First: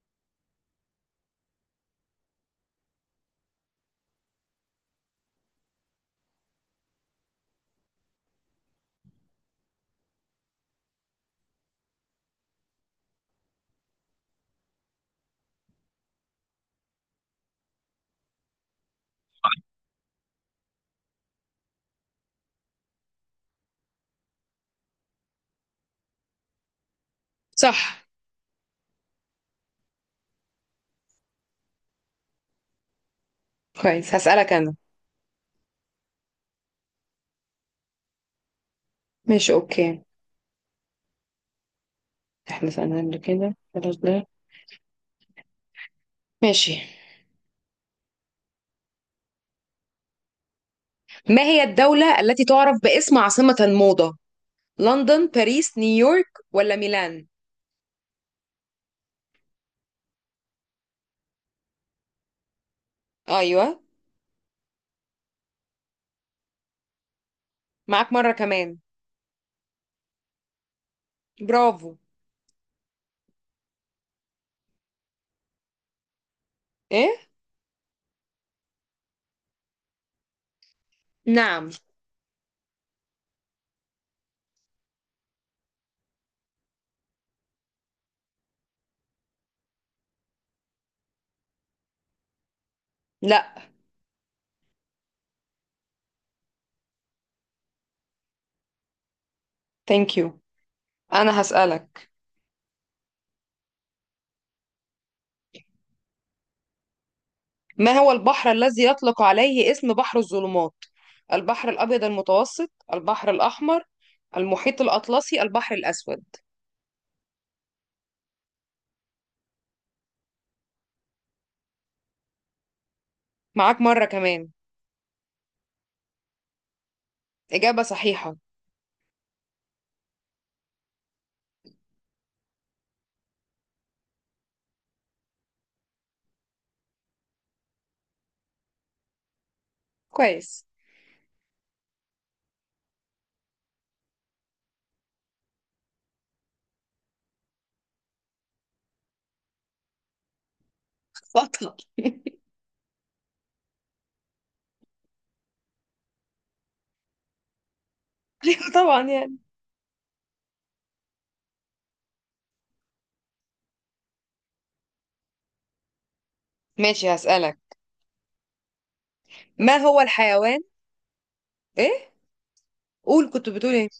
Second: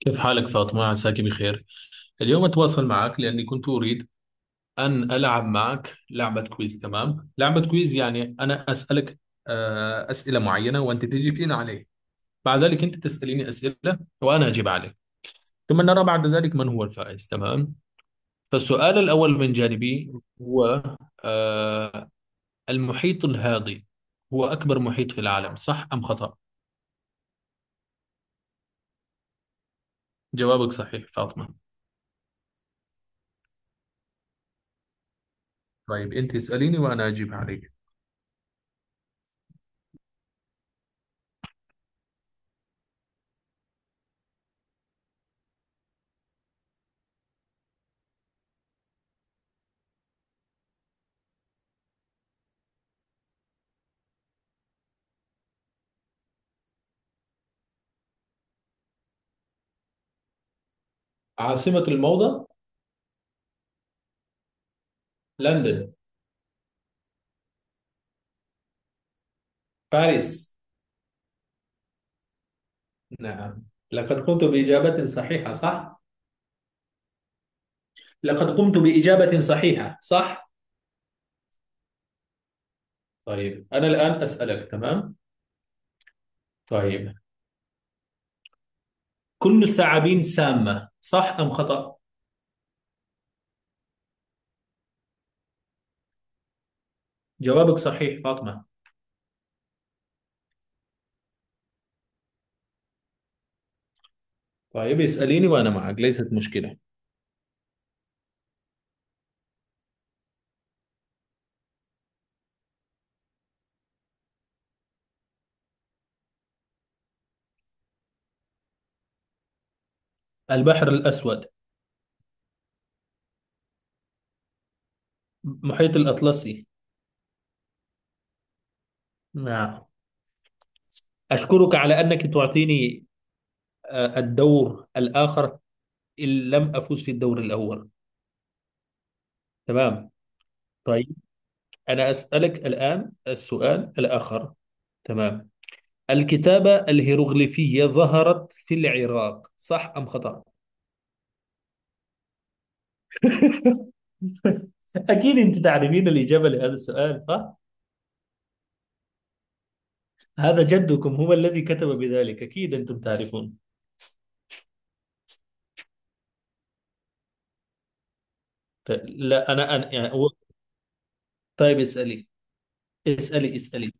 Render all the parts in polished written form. كيف حالك فاطمة؟ عساك بخير. اليوم أتواصل معك لأني كنت أريد أن ألعب معك لعبة كويز، تمام؟ لعبة كويز يعني أنا أسألك أسئلة معينة وأنت تجيبين عليه. بعد ذلك أنت تسأليني أسئلة وأنا أجيب عليك. ثم نرى بعد ذلك من هو الفائز، تمام؟ فالسؤال الأول من جانبي هو آه، المحيط الهادي هو أكبر محيط في العالم، صح أم خطأ؟ صح. جوابك صحيح فاطمة. كويس، هسألك أنا. طيب أنت اسأليني وأنا أجيب عليك. ماشي، أوكي. احنا سألنا قبل كده، خلاص ده. ماشي. ما هي الدولة التي تعرف باسم عاصمة الموضة؟ لندن، باريس، نيويورك ولا ميلان؟ عاصمة الموضة أيوة. لندن معاك مرة كمان. باريس. برافو. نعم، لقد قمت بإجابة صحيحة صح؟ إيه. لقد قمت بإجابة صحيحة صح؟ نعم. طيب أنا الآن أسألك، تمام؟ طيب، كل الثعابين سامة صح أم خطأ؟ لا. جوابك صحيح فاطمة. ثانك يو. أنا هسألك. طيب اسأليني وأنا معك ليست مشكلة. ما هو البحر الذي يطلق عليه اسم بحر الظلمات؟ البحر الأبيض المتوسط، البحر الأحمر، المحيط الأطلسي، البحر الأسود. البحر الأسود. معاك مرة كمان. محيط الأطلسي. إجابة صحيحة. نعم، أشكرك على أنك تعطيني الدور الآخر إن لم أفوز في الدور الأول، تمام. كويس. طيب أنا أسألك الآن السؤال الآخر، تمام. الكتابة الهيروغليفية ظهرت في العراق صح أم خطأ؟ بطل. أكيد أنت تعرفين الإجابة لهذا السؤال صح؟ طبعا يعني. هذا جدكم هو الذي كتب بذلك، أكيد أنتم تعرفون. ماشي، هسألك. لا، أنا ما أنا هو يعني هو-. الحيوان؟ طيب ايه؟ اسألي. قول، كنت اسألي بتقول ايه؟ اسألي.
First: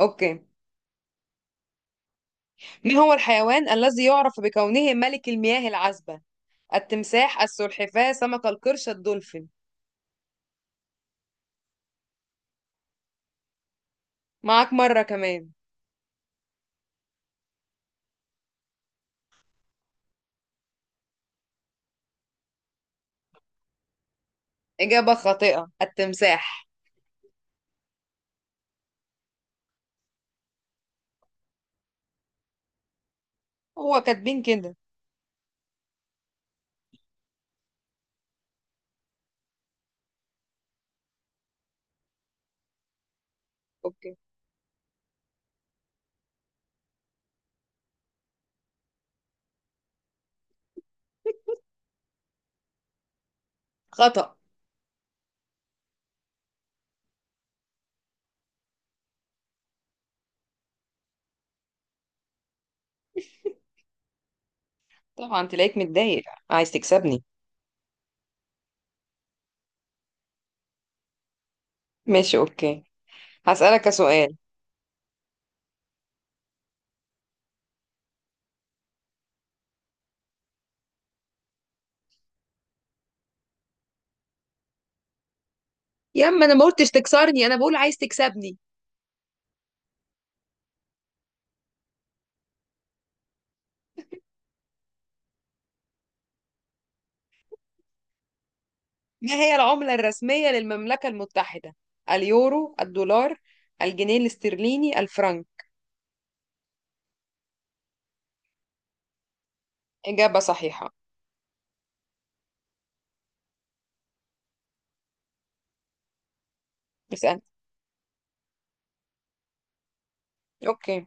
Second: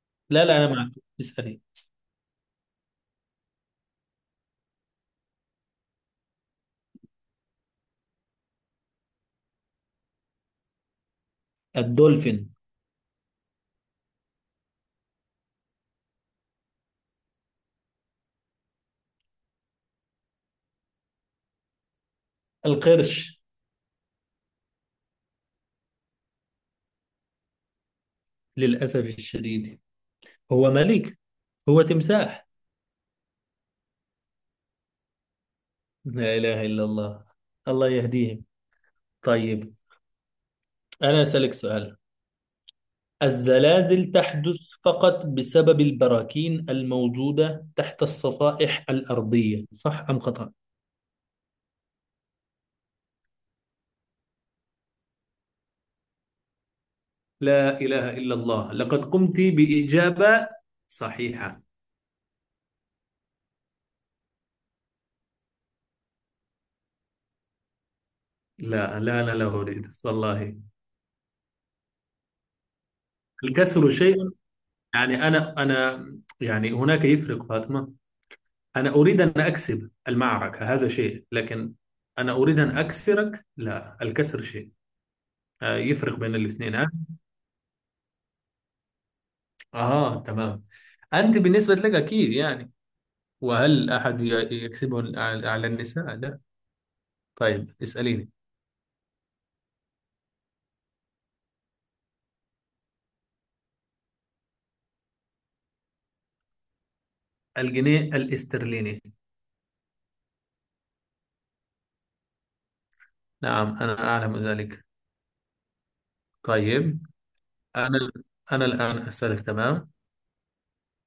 اوكي. لا لا، أنا معك. اسألي. ما هو الحيوان الذي يعرف بكونه ملك المياه العذبة؟ التمساح، السلحفاة، سمك القرش، الدولفين. الدولفين. معاك مرة كمان. القرش. إجابة خاطئة، التمساح. للأسف الشديد، هو ملك، هو تمساح. هو كاتبين كده. لا إله إلا الله، الله يهديهم. طيب أنا أسألك سؤال. الزلازل اوكي. تحدث فقط بسبب البراكين الموجودة تحت الصفائح الأرضية صح أم خطأ؟ خطأ. لا إله إلا الله، لقد قمت بإجابة صحيحة. طبعا تلاقيك متضايق، عايز تكسبني. لا لا، أنا لا أريد والله. ماشي، اوكي. الكسر هسألك شيء، سؤال. يعني أنا يعني هناك يفرق فاطمة. أنا أريد أن أكسب المعركة هذا شيء، لكن أنا أريد أن أكسرك لا، الكسر شيء يفرق يا بين اما انا ما الاثنين قلتش ها. تكسرني، انا بقول عايز تكسبني. آه تمام، أنت بالنسبة لك أكيد يعني. وهل أحد يكسبه على على النساء؟ لا. طيب اسأليني. ما هي العملة الرسمية للمملكة المتحدة؟ اليورو، الدولار، الجنيه الاسترليني، الفرنك. الجنيه الاسترليني. إجابة صحيحة. نعم أنا أعلم ذلك. طيب، اسأل. أنا أنا الآن أسألك تمام. أوكي.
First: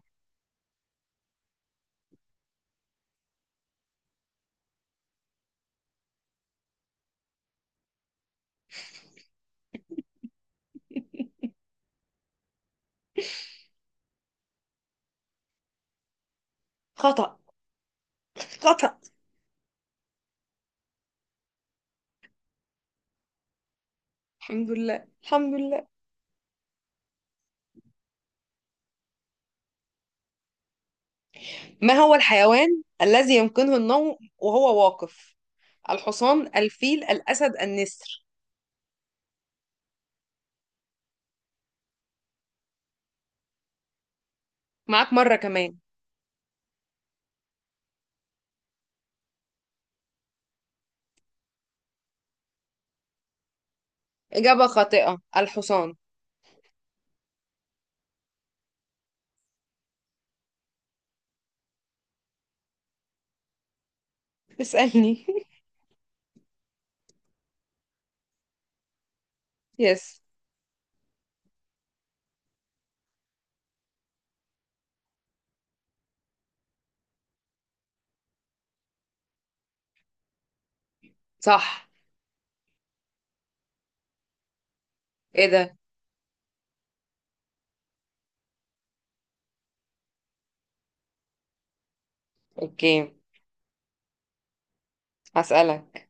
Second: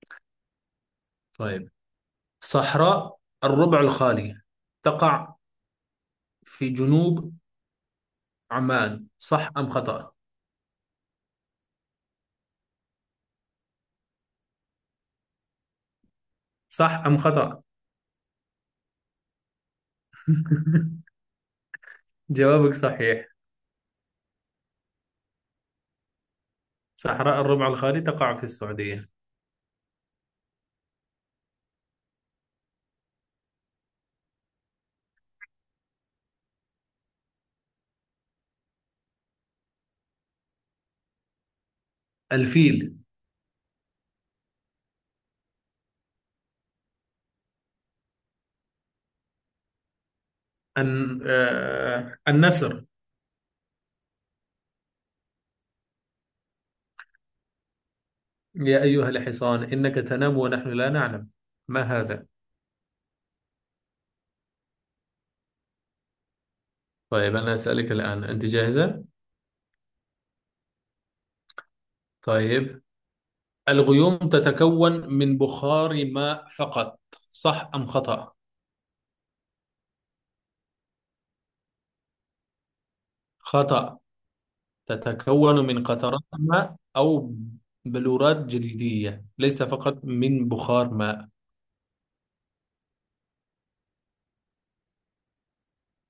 طيب، صحراء الربع الخالي تقع في جنوب عمان، صح أم خطأ؟ صح أم خطأ، خطأ؟ خطأ. جوابك صحيح. الحمد لله، الحمد لله. صحراء الربع الخالي تقع في السعودية. ما هو الحيوان الذي يمكنه النوم وهو واقف؟ الحصان، الفيل، الأسد، النسر. الفيل. معاك مرة كمان. النسر. إجابة خاطئة، الحصان. يا أيها الحصان إنك تنام ونحن لا نعلم، ما هذا؟ اسألني. طيب أنا أسألك الآن، أنت جاهزة؟ يس. طيب، الغيوم تتكون من بخار ماء فقط، صح أم خطأ؟ صح. خطأ. ايه تتكون ده؟ من قطرات ماء أو بلورات جليدية، ليس فقط من بخار ماء. اوكي، هسألك.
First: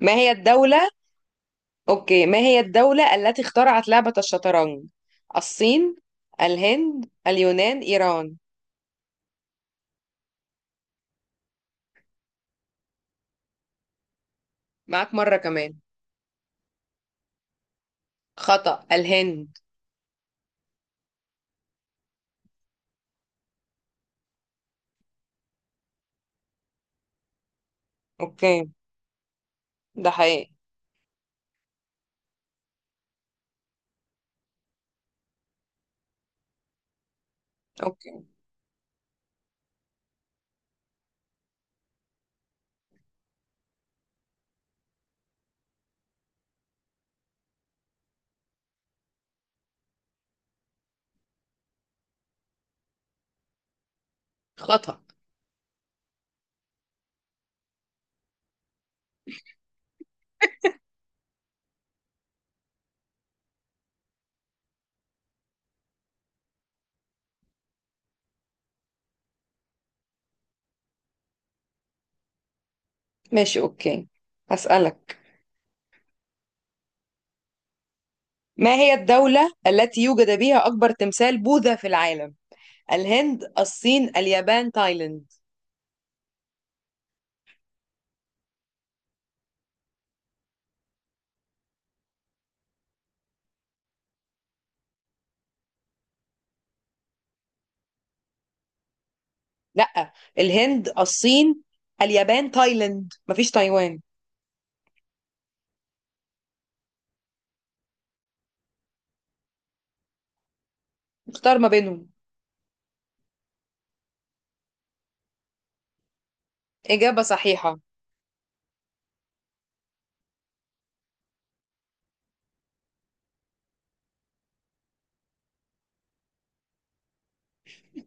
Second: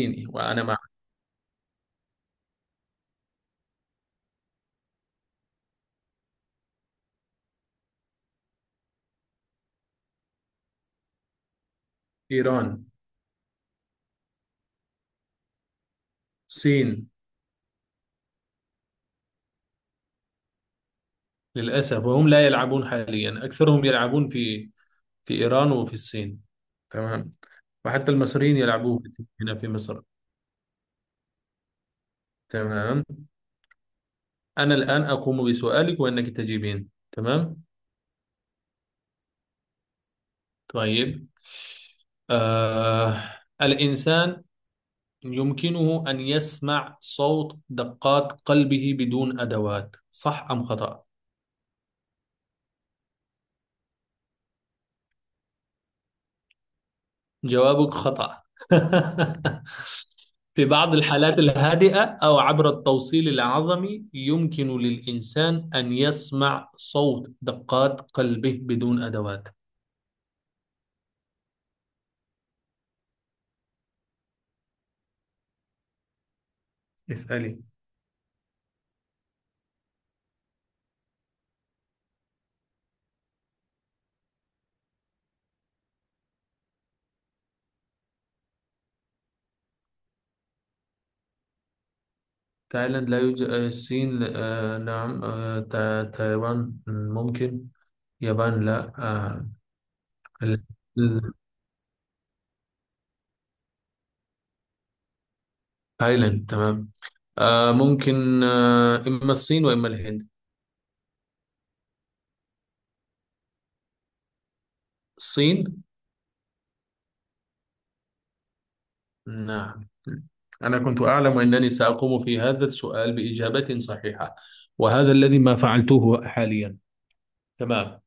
ما هي وأنا مع. الدولة؟ أوكي، ما هي الدولة التي اخترعت لعبة الشطرنج؟ الصين، الهند، اليونان، إيران. إيران. معاك مرة كمان. الصين. خطأ، الهند. للأسف، وهم لا يلعبون حاليا أكثرهم يلعبون في في إيران وفي الصين، تمام. وحتى المصريين أوكي. يلعبون هنا في مصر، ده حقيقي. تمام. أنا الآن أقوم بسؤالك وإنك تجيبين، تمام. أوكي. طيب، آه الإنسان يمكنه أن يسمع صوت دقات قلبه بدون أدوات صح أم خطأ. خطأ. جوابك خطأ. في بعض الحالات الهادئة أو عبر التوصيل العظمي يمكن للإنسان أن يسمع صوت دقات قلبه بدون أدوات. ماشي، أوكي. هسألك. اسألي. ما هي الدولة التي يوجد بها أكبر تمثال بوذا في العالم؟ الهند، الصين، اليابان، تايلاند. تايلاند لا يوجد، الصين، آه نعم، تايوان، ممكن يابان، لا، لأ، ال- الهند، ال- الصين، اليابان، تايلاند، مفيش تايوان. تايلاند، تمام. آه ممكن، آه إما الصين وإما الهند. اختار ما بينهم. الصين. إجابة صحيحة. نعم، أنا كنت أعلم أنني سأقوم في هذا السؤال بإجابة صحيحة، وهذا الذي ما فعلته حاليا، تمام.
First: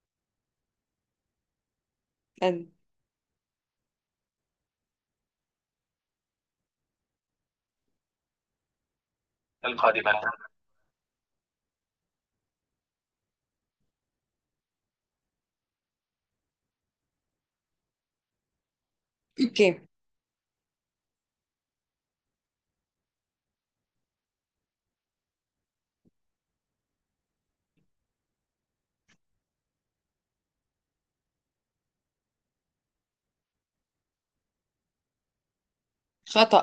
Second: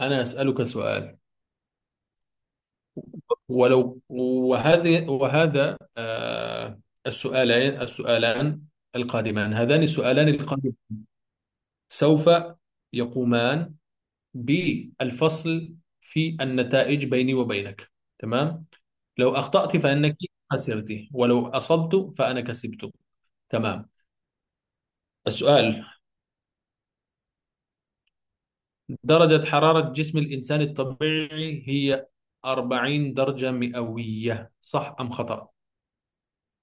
أنا أسألك سؤال. أنت ولو وهذه وهذا السؤالان القادمان، هذان القادمة. السؤالان سوف يقومان بالفصل في النتائج بيني وبينك، تمام. لو أخطأت أوكي. فإنك خسرت، ولو أصبت فأنا كسبت، تمام. السؤال، درجة حرارة جسم الإنسان الطبيعي هي 40 درجة مئوية، صح أم خطأ؟ خطأ.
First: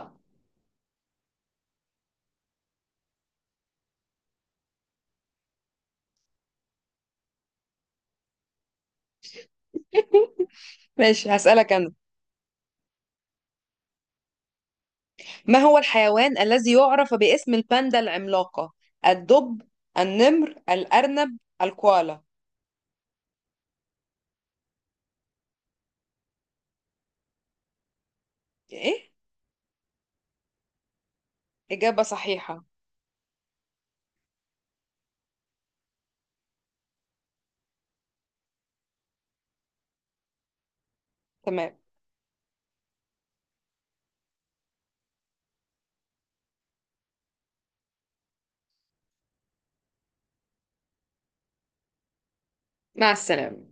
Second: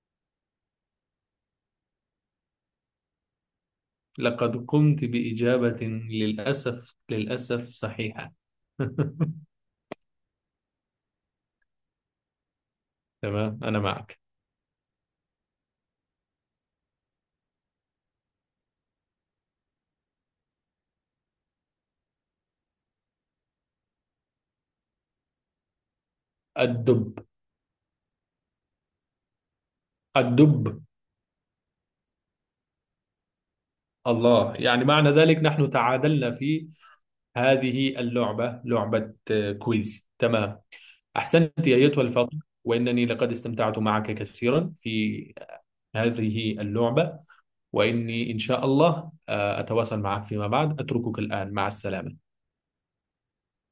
لقد قمت بإجابة، للأسف للأسف، صحيحة. ماشي، هسألك أنا. تمام أنا معك. ما هو الحيوان الذي يعرف باسم الباندا العملاقة؟ الدب، النمر، الأرنب، الكوالا. الدب. إيه. الدب. إجابة صحيحة. الله، يعني معنى ذلك نحن تعادلنا في هذه اللعبة، لعبة كويز، تمام. أحسنت تمام. يا أيتها الفاضل، وإنني لقد استمتعت معك كثيرا في هذه اللعبة، وإني إن شاء الله أتواصل معك فيما بعد. أتركك الآن، مع السلامة. مع السلامة.